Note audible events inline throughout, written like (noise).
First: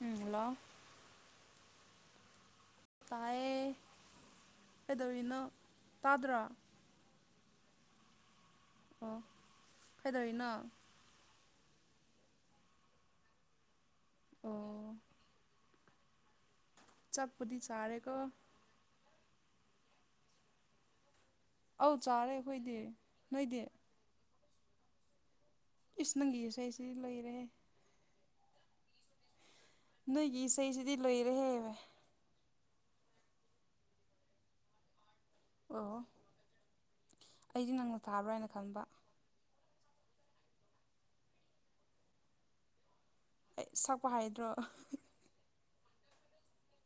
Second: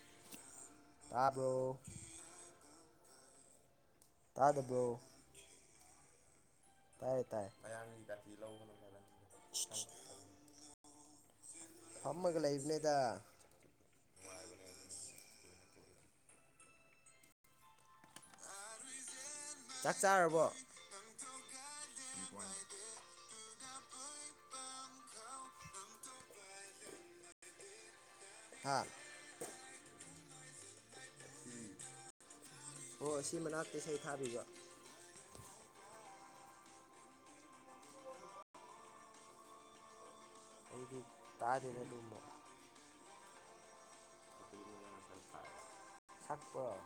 ꯎꯝ hello ꯑꯥꯕꯣ ꯇꯌꯦ ꯇꯥꯗꯕꯣ ꯄꯥꯗ꯭ꯔ ꯇꯥꯏꯌꯦ ꯇꯥꯏ ꯑꯣ ꯀꯩꯗꯧꯔꯤꯅꯣ ꯐꯝꯃꯒ ꯂꯩꯕꯅꯤꯗ ꯑꯣ ꯆꯠꯄꯨꯠꯇꯗꯤ ꯆꯥꯔꯦꯀ ꯆꯥꯛ ꯆꯥꯔꯕꯣ ꯑꯧ ꯆꯥꯔꯦ ꯑꯩꯈꯣꯏꯗꯤ ꯅꯣꯏꯗꯤ ꯏꯁ ꯅꯪꯒꯤꯁ ꯑꯩꯁꯤ ꯂꯣꯏꯔꯦ ꯍꯥ ꯅꯣꯏꯒꯤ ꯏꯁꯩꯁꯤꯗꯤ ꯂꯣꯏꯔꯦꯍꯦꯕ ꯍꯣꯏ ꯁꯤ ꯃꯅꯥꯛꯇꯤ ꯏꯁꯩ ꯊꯥꯕꯤꯕ ꯑꯣ ꯑꯩꯗꯤ ꯅꯪꯅ ꯊꯥꯕ꯭ꯔꯥ ꯍꯥꯏꯅ ꯈꯟꯕ ꯑꯩꯗꯤ ꯇꯥꯔꯅ ꯂꯕ ꯍ ꯁꯛꯄ ꯍꯥꯏꯗ꯭ꯔꯣ ꯆꯠꯄꯔ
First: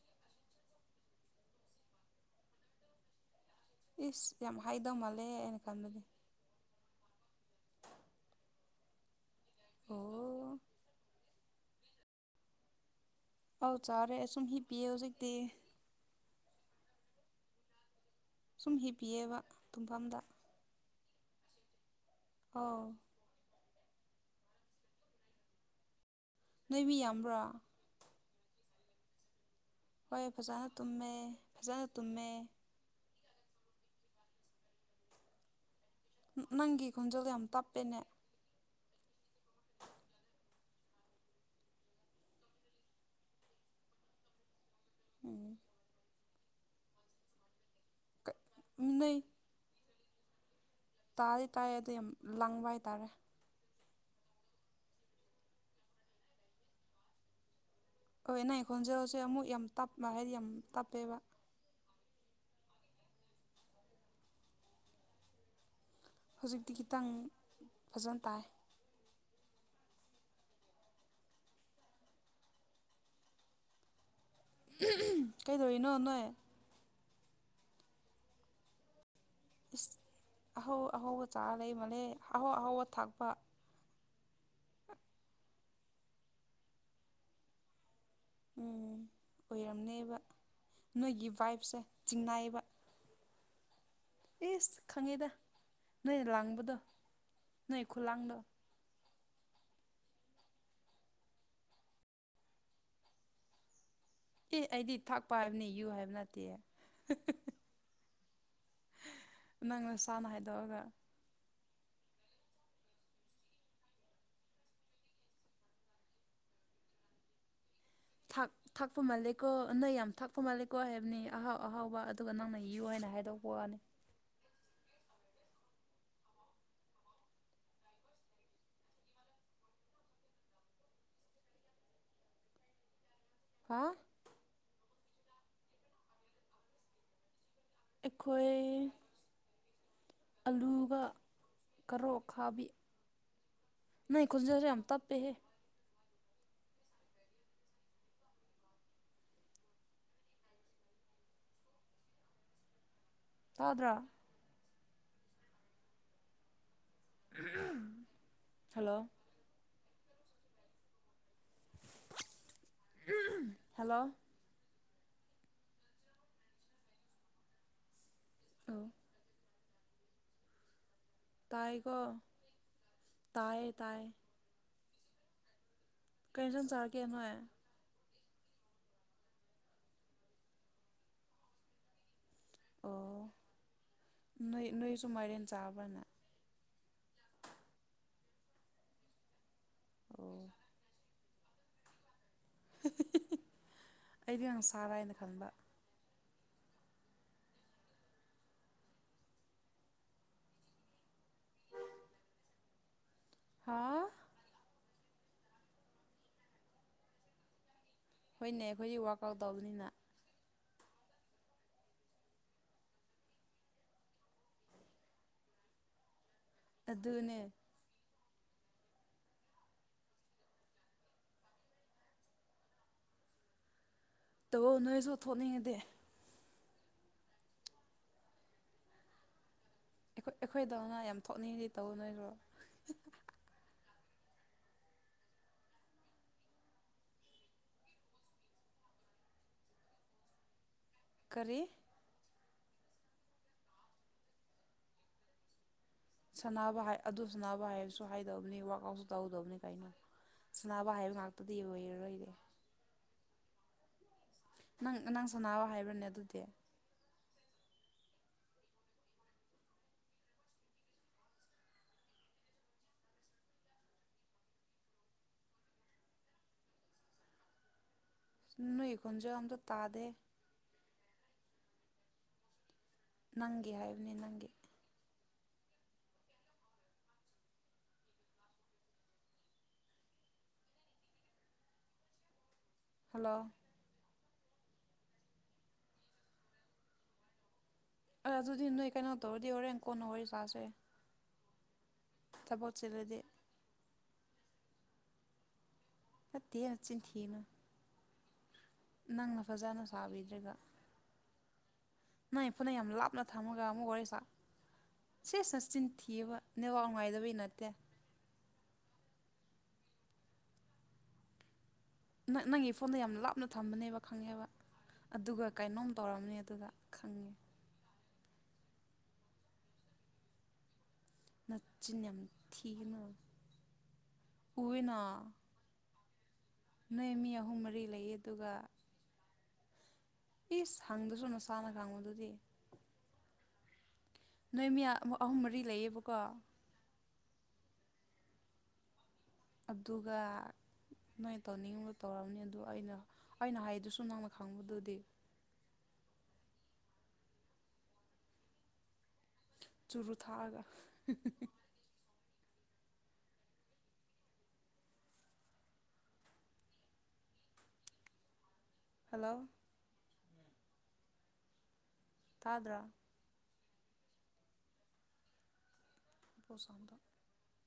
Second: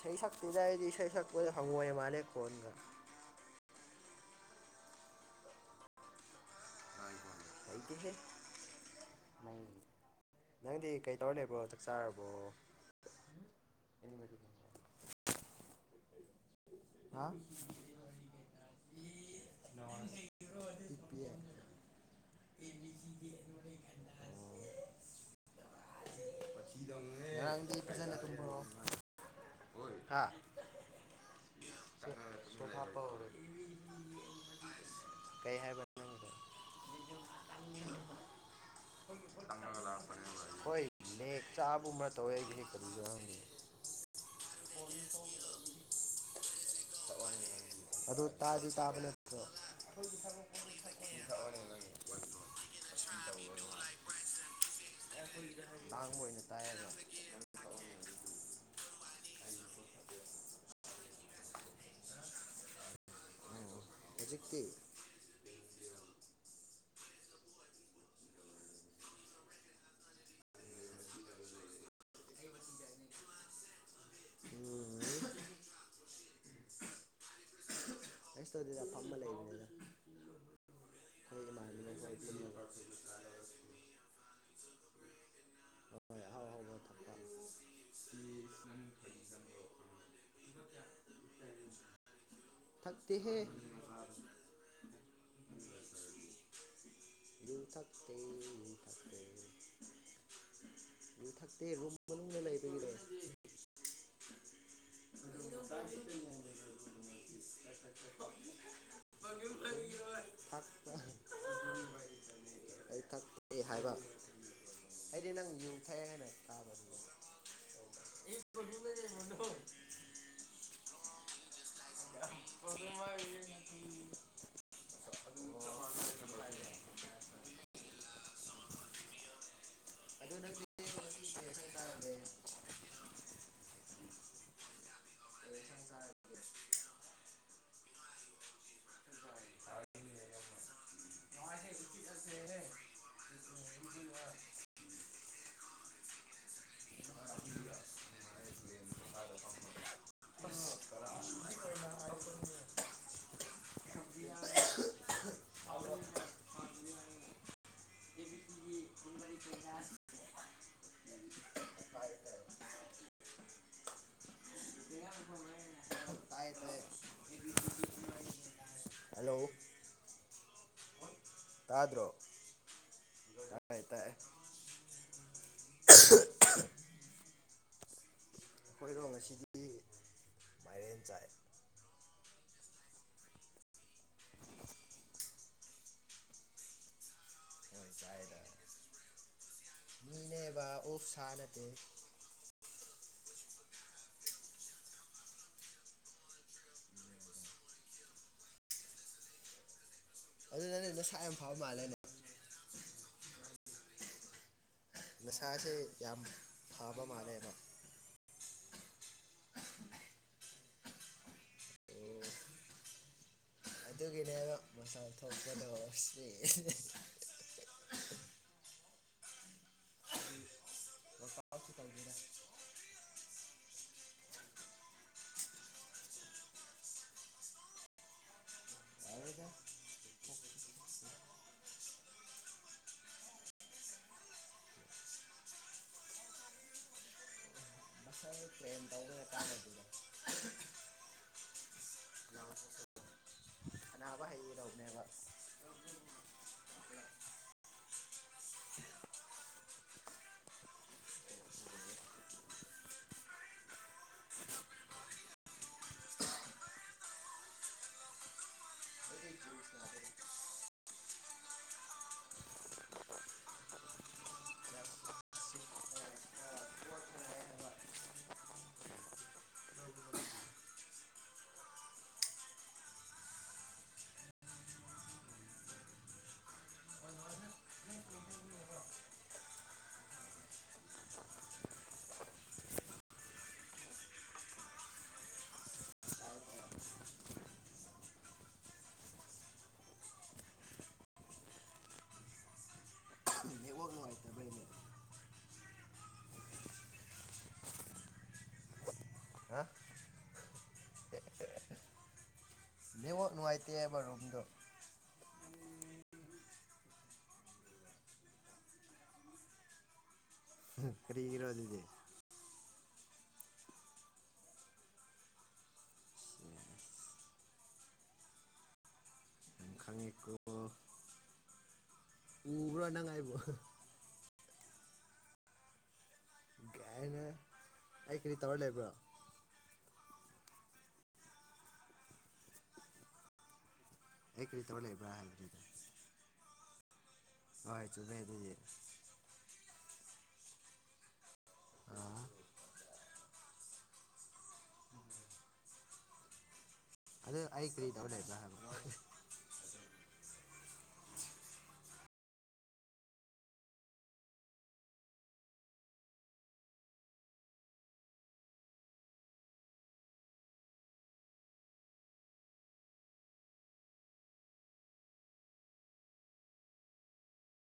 ꯁꯩꯁ ꯁꯨꯖꯏꯗꯤ ꯁꯩꯁ ꯍꯪꯦ ꯃꯥꯂꯦ ꯀꯣꯟꯒ ꯏꯁ ꯌꯥꯝ ꯍꯥꯏꯗꯧ ꯃꯥꯜꯂꯦ ꯑꯩꯅ ꯈꯟꯕꯗꯤ ꯑꯩꯗꯤ ꯍꯦ ꯪ ꯑꯣ ꯅꯪꯗꯤ ꯀꯩꯇꯧꯔ ꯂꯩꯕ꯭ꯔꯣ ꯆꯥꯛ ꯆꯥꯔꯕꯣ ꯑꯧ ꯆꯥꯔꯦ ꯁꯨꯝ ꯍꯤꯞ ꯄꯤꯌꯦꯦ ꯍꯧꯖꯤꯛꯇꯤ ꯍꯥ ꯁꯨꯝ ꯍꯤꯞꯄꯤꯑꯕ ꯇꯨꯝꯐꯝꯗ ꯄꯤꯛꯄꯤꯌꯦ ꯑꯧ (inaudible) ꯅꯣꯏꯕꯤ ꯌꯥꯝꯕ꯭ꯔꯥ ꯉꯔꯥꯡꯗꯤ ꯐꯖꯅ ꯇꯨꯝꯕ꯭ꯔꯣ ꯍꯥ ꯍꯣꯏ ꯐꯖꯅ ꯇꯨꯝꯃꯦ ꯐꯖꯅ ꯇꯨꯝꯃꯦ ꯁꯣꯞ ꯍꯥꯞꯄ ꯍꯧꯔꯦ ꯀꯩ ꯍꯥꯏ ꯅꯪꯒꯤ ꯈꯣꯟꯖꯦꯜ ꯌꯥꯝ ꯇꯥꯞꯄꯦꯅꯦ ꯆꯪꯉꯒ ꯍꯣꯏ ꯂꯦꯛ ꯆꯥꯕ ꯑꯃ ꯇꯧꯋꯦ ꯑꯩꯁꯦ ꯀꯔꯤ ꯌꯥꯎꯔꯝꯒꯦ ꯎ ꯑꯗꯨ ꯇꯥꯗꯤ ꯅꯣꯏ ꯇꯥꯕꯅꯦ꯭ꯔ ꯇꯥꯗꯤ ꯇꯥꯏ ꯑꯗꯨꯗ ꯌꯥꯝ ꯂꯪꯕ ꯍꯥꯏꯇꯥꯥꯔꯦ ꯑꯥꯡꯕ ꯑꯣꯏꯅ ꯇꯥꯏꯌꯦꯒ ꯍꯣꯏ ꯑ ꯅ ꯑꯩꯈꯣꯟꯖꯦꯜ ꯍꯧꯁꯦ ꯑꯃꯨꯛ ꯌꯥꯝ ꯇꯞꯄ ꯍꯥꯏꯗꯤ ꯌꯥꯝ ꯇꯞꯄꯦꯕ ꯍꯧꯖꯤꯛꯇꯤ ꯍꯧꯖꯤꯛꯇꯤ ꯈꯤꯇꯪ ꯐꯖꯅ ꯇꯥꯏ ꯎꯝ ꯀꯩꯗꯧꯔꯤꯅꯣ ꯅꯥꯏ ꯑꯦꯁ ꯑꯣꯏꯗ ꯄꯝꯕ ꯂꯩ ꯏꯁ ꯑꯍꯧ ꯑꯍꯧꯕ ꯆꯥꯔ ꯂꯩ ꯃꯥꯜꯂꯦ ꯑꯩꯈꯣꯏ ꯏꯃꯥꯟꯅꯕ ꯈꯣꯏ ꯑꯍꯥꯎ ꯄꯨꯜꯂꯒ ꯑꯍꯥꯎꯕ ꯊꯥꯛꯄ ꯍ ꯍꯥꯎ ꯍꯕ ꯊ ꯎꯝ ꯑꯣꯏꯔꯝꯅꯦꯕ ꯅꯣꯏꯒꯤ ꯚꯥꯏꯞꯁꯦ ꯆꯤꯡꯅꯥꯏꯌꯦꯕ ꯊꯛꯇ ꯍ ꯏꯁꯁ ꯈꯪꯉꯤꯗ ꯅꯣꯏ ꯂꯥꯡꯕꯗꯣ ꯌꯨ ꯅꯣꯏ ꯊꯛꯇꯦ ꯈꯨꯂꯥꯡꯗꯣ ꯌꯨ (inaudible) ꯌꯨꯊꯛꯇꯦ ꯔꯨꯝ ꯃꯅꯨꯡꯗꯅ ꯂꯩꯕ ꯑꯦ ꯑꯩꯗꯤ ꯊꯥꯛꯄ ꯍꯥꯏꯕꯅꯤ ꯌꯨ ꯍꯥꯏꯕ ꯅꯠꯇꯦ ꯅꯪ ꯅꯁꯥꯅ ꯍꯥꯏꯗꯣꯛꯑꯒ ꯀ ꯊꯦ ꯍꯥꯏꯕ ꯑꯩꯗꯤ ꯅꯪ ꯌꯨꯊꯩ ꯍꯥꯏꯅ ꯇꯥꯕꯅꯤ ꯊ ꯊꯥꯛꯄ ꯃꯥꯜꯂꯦꯀꯣ ꯅꯪ ꯌꯥꯝ ꯊꯥꯛꯄ ꯃꯥꯜꯂꯦꯀꯣ ꯍꯥꯏꯕꯅꯤ ꯑꯍꯥꯎ ꯑꯍꯥꯎꯕ ꯑꯗꯨꯒ ꯅꯪꯅ ꯌꯌꯨ ꯍꯥꯏꯅ ꯍꯥꯏꯗꯣꯛꯄ ꯋꯥꯅꯤ ꯑꯗꯨ ꯀ (unintelligible) ꯑꯩꯈꯣꯏ ꯑꯂꯨꯒ ꯀꯔꯣ ꯈꯥꯕꯤ ꯅ ꯈꯨꯟꯖꯁꯦ ꯌꯥꯝ ꯇꯞꯄꯦꯍꯦ ꯍꯗ꯭ꯔꯥ ꯍꯂꯣ ꯍꯂꯣ ꯑ ꯍꯂꯣ ꯇꯥꯏꯒꯣ ꯇꯥꯏ ꯇꯥꯏ ꯀꯔꯤꯇꯝ ꯆꯥꯔꯒꯦ ꯅꯣꯏ ꯑꯩꯈꯣꯏꯔꯣꯡ ꯑꯁꯤꯗꯤ ꯃꯥꯏꯔꯦꯟ ꯆꯥꯏ ꯑꯣ ꯅꯣꯏ ꯅꯣꯏꯁꯨ ꯃꯥꯏꯔꯦꯟ ꯆꯥꯕ꯭ꯔꯅ ꯑꯣ ꯑꯣꯐ ꯁꯠꯇ ꯑꯩꯗꯤ ꯉ ꯁꯥꯔ ꯍꯥꯏꯅ ꯈꯪꯕ ꯅꯦꯅ ꯁꯥꯏ ꯌꯥꯝ ꯐꯥꯎꯕ ꯃꯥꯜꯂꯦꯅꯦ ꯍꯥ ꯃꯁꯥꯥꯁꯦ ꯌꯥꯝ ꯄꯥꯕ ꯃꯥꯔꯅꯣ ꯍꯣꯏꯅꯦ ꯑꯩꯈꯣꯏꯗꯤ ꯋꯔꯥꯛ ꯑꯥꯎꯠ ꯇꯧꯕꯅꯤꯅ ꯑꯗꯨꯒꯤꯅꯦꯕ ꯃꯆꯥꯥ ꯊꯣꯛꯀꯗꯁꯤ ꯑꯗꯨ ꯑꯗꯨꯅꯦ ꯇꯕꯣ ꯅꯣꯏꯁꯨ ꯊꯣꯛꯅꯤꯡꯉꯗꯤ ꯑꯩꯈꯣꯏꯗꯧꯅ ꯌꯥꯝ ꯊꯣꯛꯅꯤꯡꯗꯤ ꯇꯧ ꯅꯣꯢꯔꯣ ꯀꯔꯤ ꯁꯥꯟꯅꯕ ꯍꯥꯏ ꯑꯗꯨ ꯁꯥꯟꯅꯕ ꯍꯥꯏꯕꯁꯨ ꯍꯥꯏꯗꯕꯅꯤ ꯋꯥꯋꯔꯥꯛ ꯑꯥꯎꯠꯁꯨ ꯇꯧꯒꯗꯕꯅꯤ ꯀꯥꯏꯅꯣ ꯁꯅꯥꯅꯕ ꯍꯥꯏꯕ ꯉꯥꯛꯇꯨꯗꯤ ꯑꯣꯏꯔꯔꯣꯏꯔꯦ ꯅꯪ ꯅꯪ ꯁꯥꯟꯅꯥꯑꯣ ꯍꯥꯏꯕ꯭ꯔꯅꯦ ꯑꯗꯨꯗꯤ ꯅꯣꯏ ꯈꯣꯟꯖ ꯑꯝꯗ ꯇꯥꯗꯦ ꯅꯪꯒꯤ ꯍꯥꯏꯕꯅꯤ ꯅꯪꯒꯤ ꯍꯜꯂꯣ ꯑ ꯑꯗꯨꯗꯤ ꯅꯣꯏ ꯀꯩꯅꯣ ꯇꯧꯔꯗꯤ ꯍꯣꯔꯦꯟ ꯀꯣꯟꯅ ꯋꯥꯔꯤ ꯁꯥꯁꯦ ꯊꯕꯛ ꯆꯤꯜꯂꯗꯤ (unintelligible) ꯅꯠꯇꯦꯍꯦ ꯆꯤꯟ ꯊꯤꯅꯨ ꯅꯪꯅ ꯍꯥ ꯐꯖꯅ ꯁꯥꯕꯤꯗ꯭ꯔꯒ ꯅꯪ ꯐꯅ ꯌꯥꯝ ꯂꯥꯞꯅ ꯅꯦꯠꯋꯥꯛ ꯊꯝꯃꯒ ꯑꯃꯨꯛ ꯅꯨꯡꯉꯥꯏꯇꯦꯕ ꯋꯥꯔꯤ ꯁꯥ ꯔꯨꯝꯗꯣ ꯁꯦ ꯁꯠꯆꯤꯟ ꯊꯤꯑꯕ ꯅꯦꯋꯥ ꯉꯥꯏꯗꯕꯩ ꯅꯠꯇꯦ ꯈꯔꯤꯒꯤꯔꯣ ꯑꯗꯨꯗꯤ ꯅꯪ ꯅꯪꯒꯤ ꯐꯣꯟꯗ ꯌꯥꯝ ꯂꯥꯞꯅ ꯊꯝꯕꯅꯦꯕ ꯈꯪꯉꯦꯕ ꯑꯗꯨꯒ ꯀꯩꯅꯣꯝ ꯇꯧꯔꯝꯅꯤ ꯑꯗꯨꯒ ꯈꯪꯉꯦ ꯌꯥꯝ ꯈꯪꯉꯦꯀꯣ ꯅꯆꯤꯟ ꯌꯥꯝ ꯀꯥꯅꯉꯥꯏꯕ ꯎꯅ ꯅꯣꯏ ꯀꯥꯏꯅ ꯃ꯭ꯌꯥꯥꯍꯨꯝꯔꯤ ꯑꯩ ꯀꯔꯤ ꯇꯧꯔ ꯂꯩꯕ꯭ꯔꯣ ꯏꯁꯤꯁ ꯍꯪꯗꯁꯨ ꯅꯁꯥꯅ ꯈꯥꯡꯕꯗꯨꯗꯤ ꯑꯩ ꯀꯔꯤ ꯅꯣꯏ ꯇꯧꯔ ꯃꯤ ꯂꯩꯕ꯭ꯔꯥ ꯑꯍꯨꯝ ꯍꯥꯏꯕꯅꯤꯗ ꯃꯔꯤ ꯂꯩꯌꯦꯕꯀꯣ ꯍꯣꯏ ꯆꯠꯅꯒꯤꯌꯦ ꯑꯗꯨꯒ ꯅꯣꯏ ꯇꯧꯅꯤꯡꯉꯤꯕ ꯑꯥ ꯇꯧꯔꯑꯅꯤ ꯑꯗꯨ ꯑꯩꯅ ꯑꯩꯅ ꯍꯥꯏꯗꯨꯁꯨ ꯅꯪꯅ ꯈꯪꯕꯗꯨꯗꯤ (unintelligible) ꯑꯗꯨꯗ ꯑꯏ ꯀꯩꯗꯧꯔꯦ ꯍꯥꯏꯕꯅꯣꯕ ꯆꯨꯔꯨ ꯊꯥꯛꯑꯒ ꯍꯜꯂꯣ ꯇꯥꯗ꯭ꯔ ꯄꯁꯥꯟꯗ